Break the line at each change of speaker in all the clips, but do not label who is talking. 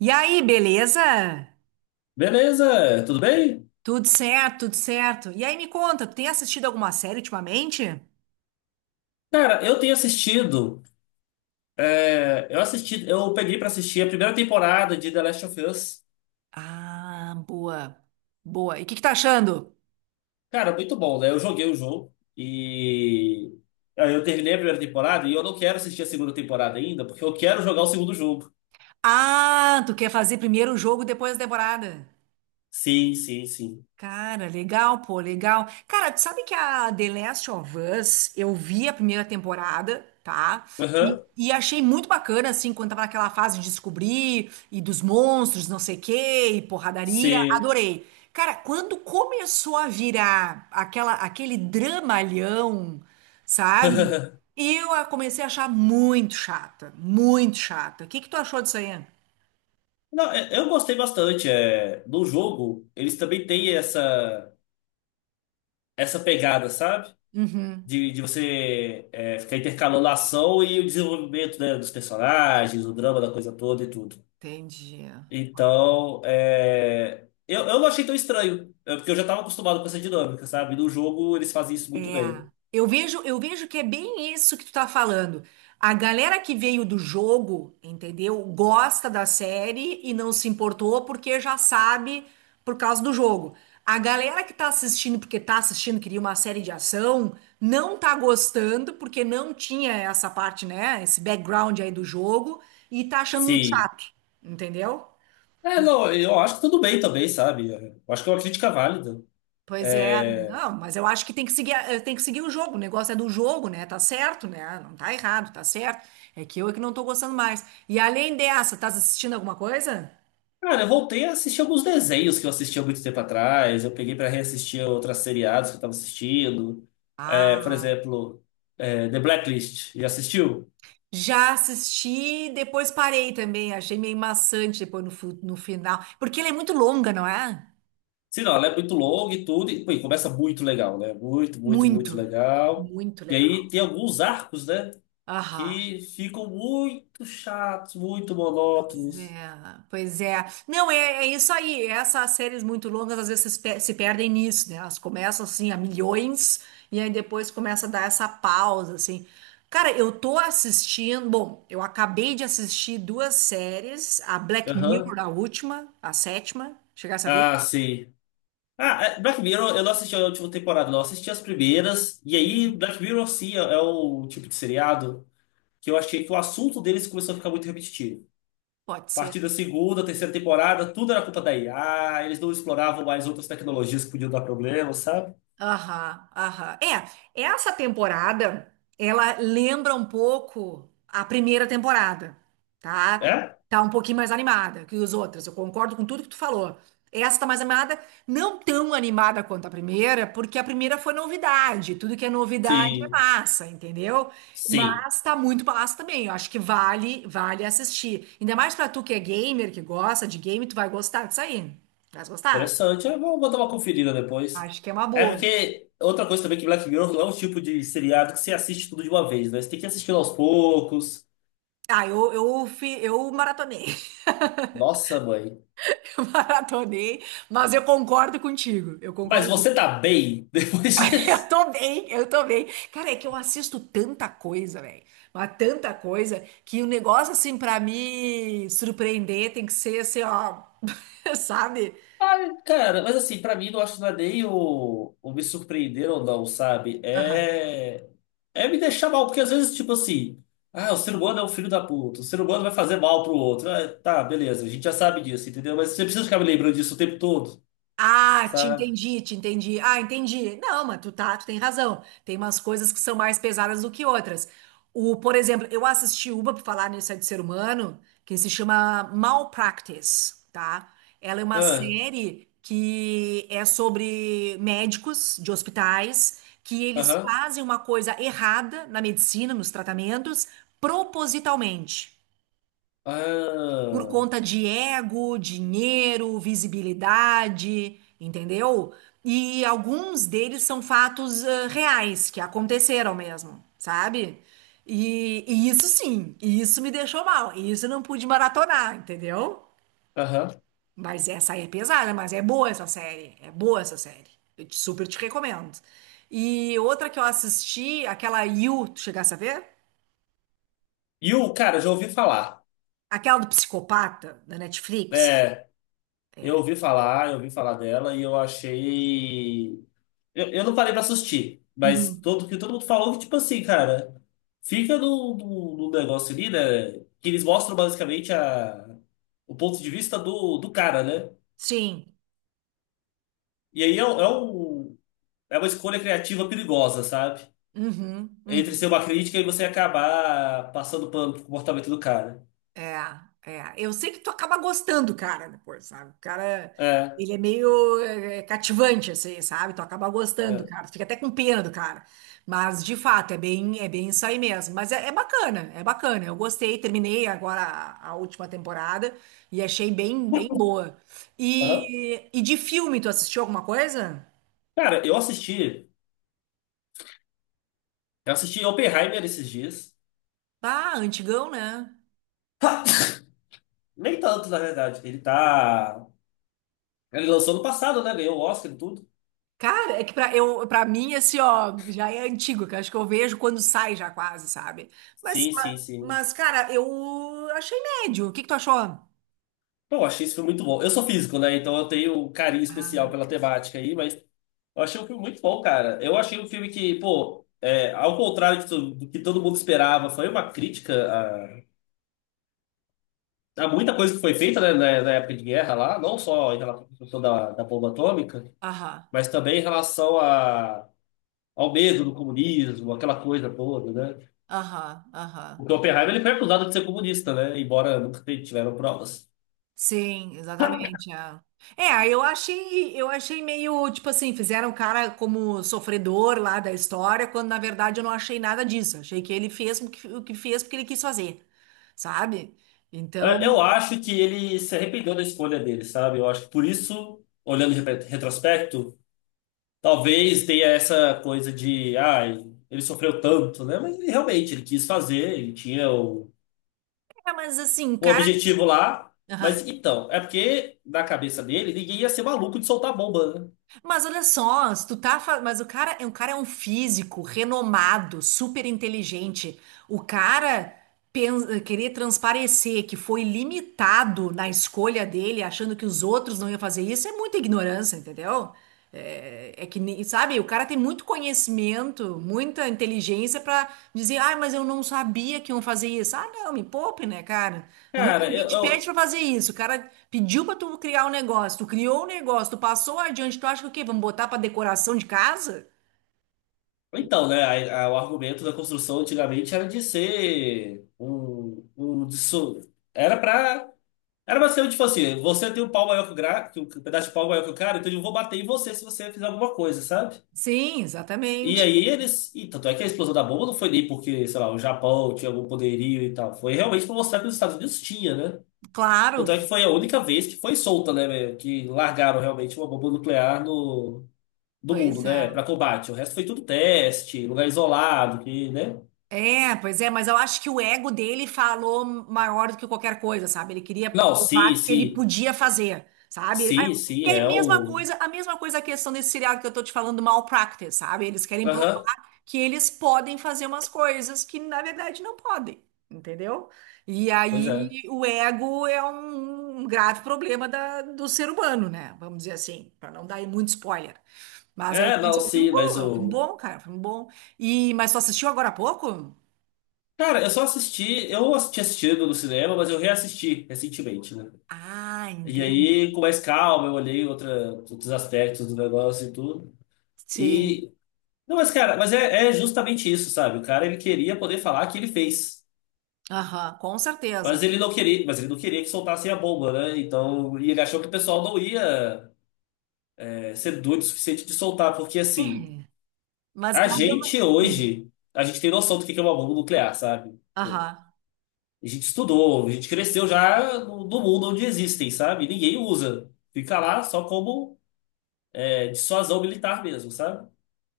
E aí, beleza?
Beleza, tudo bem?
Tudo certo, tudo certo. E aí, me conta, tu tem assistido alguma série ultimamente?
Cara, eu tenho assistido. Eu peguei pra assistir a primeira temporada de The Last of Us.
Ah, boa. Boa. E o que que tá achando?
Cara, muito bom, né? Eu joguei o jogo e aí eu terminei a primeira temporada e eu não quero assistir a segunda temporada ainda, porque eu quero jogar o segundo jogo.
Ah, tu quer fazer primeiro o jogo, depois a temporada.
Sim, sim, sim.
Cara, legal, pô, legal. Cara, tu sabe que a The Last of Us, eu vi a primeira temporada, tá? E,
Aham.
e achei muito bacana, assim, quando tava naquela fase de descobrir, e dos monstros, não sei o quê, e porradaria,
Sim.
adorei. Cara, quando começou a virar aquele dramalhão, sabe? Eu a comecei a achar muito chata, muito chata. O que que tu achou disso aí?
Não, eu gostei bastante. É, no jogo, eles também têm essa pegada, sabe?
Uhum,
De você ficar intercalando a ação e o desenvolvimento, né, dos personagens, o drama da coisa toda e tudo.
entendi.
Então, eu não achei tão estranho, porque eu já estava acostumado com essa dinâmica, sabe? No jogo eles fazem isso muito
É,
bem.
eu vejo que é bem isso que tu tá falando. A galera que veio do jogo, entendeu? Gosta da série e não se importou porque já sabe por causa do jogo. A galera que tá assistindo porque tá assistindo, queria uma série de ação, não tá gostando porque não tinha essa parte, né? Esse background aí do jogo e tá achando muito
Sim.
chato, entendeu?
É, não, eu acho que tudo bem também, sabe? É, eu acho que é uma crítica válida.
Pois é,
É,
não, mas eu acho que tem que seguir, tem que seguir o jogo. O negócio é do jogo, né? Tá certo, né? Não tá errado, tá certo. É que eu é que não tô gostando mais. E além dessa, tá assistindo alguma coisa?
cara, eu voltei a assistir alguns desenhos que eu assistia muito tempo atrás. Eu peguei para reassistir outras seriados que eu estava assistindo. É, por
Ah,
exemplo, The Blacklist. Já assistiu?
já assisti, depois parei também. Achei meio maçante depois no final. Porque ela é muito longa, não é?
Sim, não, ela é muito longa e tudo. E, pô, e começa muito legal, né? Muito, muito, muito
Muito,
legal.
muito
E
legal.
aí tem alguns arcos, né?
Aham.
Que ficam muito chatos, muito monótonos.
É, pois é. Não, é, é isso aí. Essas séries muito longas às vezes se perdem nisso, né? Elas começam assim a milhões e aí depois começa a dar essa pausa, assim. Cara, eu tô assistindo. Bom, eu acabei de assistir duas séries, a Black
Aham.
Mirror, a última, a sétima. Chegasse a ver?
Ah, sim. Ah, Black Mirror, eu não assisti a última temporada, não. Eu assisti as primeiras. E aí, Black Mirror, sim, é o tipo de seriado que eu achei que o assunto deles começou a ficar muito repetitivo.
Pode
A
ser.
partir da segunda, terceira temporada, tudo era culpa da IA. Eles não exploravam mais outras tecnologias que podiam dar problema, sabe?
Aham, aham. É, essa temporada, ela lembra um pouco a primeira temporada, tá?
É?
Tá um pouquinho mais animada que os outras. Eu concordo com tudo que tu falou. Essa tá mais animada, não tão animada quanto a primeira, porque a primeira foi novidade. Tudo que é novidade é
Sim.
massa, entendeu?
Sim,
Mas tá muito massa também. Eu acho que vale, vale assistir. Ainda mais pra tu que é gamer, que gosta de game, tu vai gostar disso aí. Vai gostar?
interessante. Eu vou dar uma conferida depois.
Acho que é uma
É
boa.
porque outra coisa também que Black Mirror não é um tipo de seriado que você assiste tudo de uma vez, né? Você tem que assistir aos poucos.
Ah, eu maratonei,
Nossa, mãe.
eu maratonei, mas eu concordo contigo, eu
Mas
concordo,
você tá bem depois disso?
eu tô bem, eu tô bem. Cara, é que eu assisto tanta coisa, velho, mas tanta coisa, que o negócio, assim, pra me surpreender tem que ser, assim, ó, sabe?
Cara, mas assim, pra mim, não acho que não é nem o me surpreender ou não, sabe?
Aham.
É, é me deixar mal, porque às vezes, tipo assim, ah, o ser humano é um filho da puta, o ser humano vai fazer mal pro outro. Ah, tá, beleza, a gente já sabe disso, entendeu? Mas você precisa ficar me lembrando disso o tempo todo,
Ah, te
sabe?
entendi, te entendi. Ah, entendi. Não, mas tu tem razão. Tem umas coisas que são mais pesadas do que outras. O, por exemplo, eu assisti uma, por falar nisso é de ser humano, que se chama Malpractice, tá? Ela é uma
Ah,
série que é sobre médicos de hospitais que eles
aham.
fazem uma coisa errada na medicina, nos tratamentos, propositalmente por
Ah,
conta de ego, dinheiro, visibilidade, entendeu? E alguns deles são fatos reais, que aconteceram mesmo, sabe? E isso sim, e isso me deixou mal, e isso eu não pude maratonar, entendeu?
aham.
Mas essa aí é pesada, mas é boa essa série, é boa essa série. Eu super te recomendo. E outra que eu assisti, aquela You, tu chegasse a ver?
E o cara, eu já ouvi falar.
Aquela do psicopata, da Netflix.
É, eu ouvi falar dela e eu achei. Eu não parei pra assistir, mas
Uhum.
todo mundo falou que, tipo assim, cara, fica no negócio ali, né? Que eles mostram basicamente o ponto de vista do cara, né?
Sim.
E aí é uma escolha criativa perigosa, sabe?
Uhum,
Entre
uhum.
ser uma crítica e você acabar passando pano pro comportamento do cara.
É, é. Eu sei que tu acaba gostando, do cara, depois, sabe? O cara,
É.
ele é meio é cativante, assim, sabe? Tu acaba gostando, do
É.
cara. Tu fica até com pena do cara. Mas, de fato, é bem isso aí mesmo. Mas é, é bacana, é bacana. Eu gostei, terminei agora a última temporada e achei bem, bem boa.
Aham.
E de filme, tu assistiu alguma coisa?
Cara, eu assisti Oppenheimer esses dias.
Ah, antigão, né?
Nem tanto, na verdade. Ele tá. Ele lançou no passado, né? Ganhou o Oscar e tudo.
Cara, é que pra, eu, pra mim, assim, ó, já é antigo, que eu acho que eu vejo quando sai já quase, sabe? Mas,
Sim, sim, sim.
mas, cara, eu achei médio. O que que tu achou?
Pô, eu achei esse filme muito bom. Eu sou físico, né? Então eu tenho um carinho especial
Ah,
pela temática aí, mas eu achei um filme muito bom, cara. Eu achei um filme que, pô, ao contrário do que todo mundo esperava, foi uma crítica a muita coisa que foi feita, né, na época de guerra lá, não só em relação à questão da bomba atômica,
aham,
mas também em relação a ao medo do comunismo, aquela coisa toda, né?
aham, aham.
Porque o Oppenheimer ele foi acusado de ser comunista, né? Embora nunca tiveram provas.
Sim, exatamente. É, É, eu achei meio, tipo assim, fizeram o cara como sofredor lá da história, quando na verdade eu não achei nada disso. Achei que ele fez o que fez porque ele quis fazer, sabe? Então,
É, eu acho que ele se arrependeu da escolha dele, sabe? Eu acho que por isso, olhando em retrospecto, talvez tenha essa coisa de, ah, ele sofreu tanto, né? Mas ele, realmente ele quis fazer, ele tinha o,
é, mas assim, o
o objetivo lá. Mas
cara.
então, é porque na cabeça dele, ninguém ia ser maluco de soltar bomba, né?
Mas olha só, se mas o cara é um físico renomado, super inteligente. O cara querer transparecer que foi limitado na escolha dele, achando que os outros não iam fazer isso, é muita ignorância, entendeu? É, é que nem, sabe, o cara tem muito conhecimento, muita inteligência pra dizer, ah, mas eu não sabia que iam fazer isso. Ah, não, me poupe, né, cara? No momento que
Cara,
alguém
eu,
te pede
eu-
para fazer isso, o cara pediu para tu criar um negócio, tu criou um negócio, tu passou adiante, tu acha que o quê? Vamos botar para decoração de casa?
Então, né, o argumento da construção antigamente era de ser era pra era pra ser tipo assim, você tem um pau maior que um pedaço de pau maior que o cara, então eu vou bater em você se você fizer alguma coisa, sabe?
Sim,
E
exatamente.
aí eles, e tanto é que a explosão da bomba não foi nem porque, sei lá, o Japão tinha algum poderio e tal, foi realmente pra mostrar que os Estados Unidos tinha, né? Tanto
Claro.
é que foi a única vez que foi solta, né, velho, que largaram realmente uma bomba nuclear no do mundo,
Pois é.
né, pra combate. O resto foi tudo teste, lugar isolado, que, né?
É, pois é, mas eu acho que o ego dele falou maior do que qualquer coisa, sabe? Ele queria
Não, se,
provar que ele
se,
podia fazer, sabe?
se, se
Que é a
é
mesma
o.
coisa, a mesma coisa a questão desse seriado que eu tô te falando, Malpractice, sabe? Eles querem provar
Aham,
que eles podem fazer umas coisas que na verdade não podem, entendeu? E
pois é.
aí o ego é um grave problema do ser humano, né? Vamos dizer assim, para não dar muito spoiler. Mas é, é
É,
um
não,
filme
sim, mas
bom, é um filme
o.
bom, cara, é um filme bom. E, mas tu assistiu agora há pouco?
Cara, eu só assisti, eu tinha assistido no cinema, mas eu reassisti recentemente, né?
Ah,
E
entendi.
aí, com mais calma, eu olhei outros aspectos do negócio e tudo.
Sim.
E. Não, mas, cara, mas é justamente isso, sabe? O cara, ele queria poder falar que ele fez.
Aham, com
Mas
certeza.
ele não queria, mas ele não queria que soltassem a bomba, né? Então, e ele achou que o pessoal não ia, ser doido o suficiente de soltar, porque assim.
É.
A
Mas eu...
gente
Hum.
hoje, a gente tem noção do que é uma bomba nuclear, sabe?
Aham.
A gente estudou, a gente cresceu já no mundo onde existem, sabe? Ninguém usa. Fica lá só como dissuasão militar mesmo, sabe?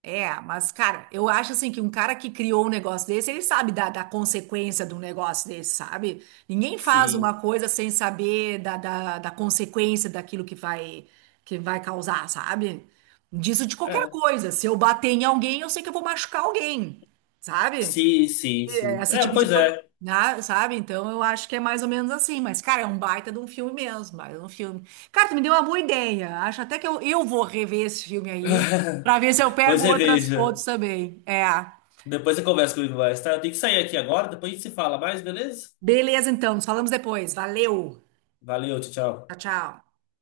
É, mas, cara, eu acho assim que um cara que criou um negócio desse, ele sabe da, da consequência de um negócio desse, sabe? Ninguém faz uma
Sim.
coisa sem saber da, da, da consequência daquilo que vai causar, sabe? Disso de qualquer
É.
coisa. Se eu bater em alguém, eu sei que eu vou machucar alguém, sabe?
Sim, sim, sim.
Esse
É,
tipo de
pois
coisa,
é.
né, sabe? Então eu acho que é mais ou menos assim. Mas, cara, é um baita de um filme mesmo, baita de um filme. Cara, tu me deu uma boa ideia. Acho até que eu vou rever esse filme aí pra ver se eu
Pois
pego
é,
outras
veja.
fotos também. É.
Depois você conversa comigo mais, tá? Eu tenho que sair aqui agora, depois a gente se fala mais, beleza?
Beleza, então. Nos falamos depois. Valeu.
Valeu, tchau,
Tchau,
tchau.
tchau.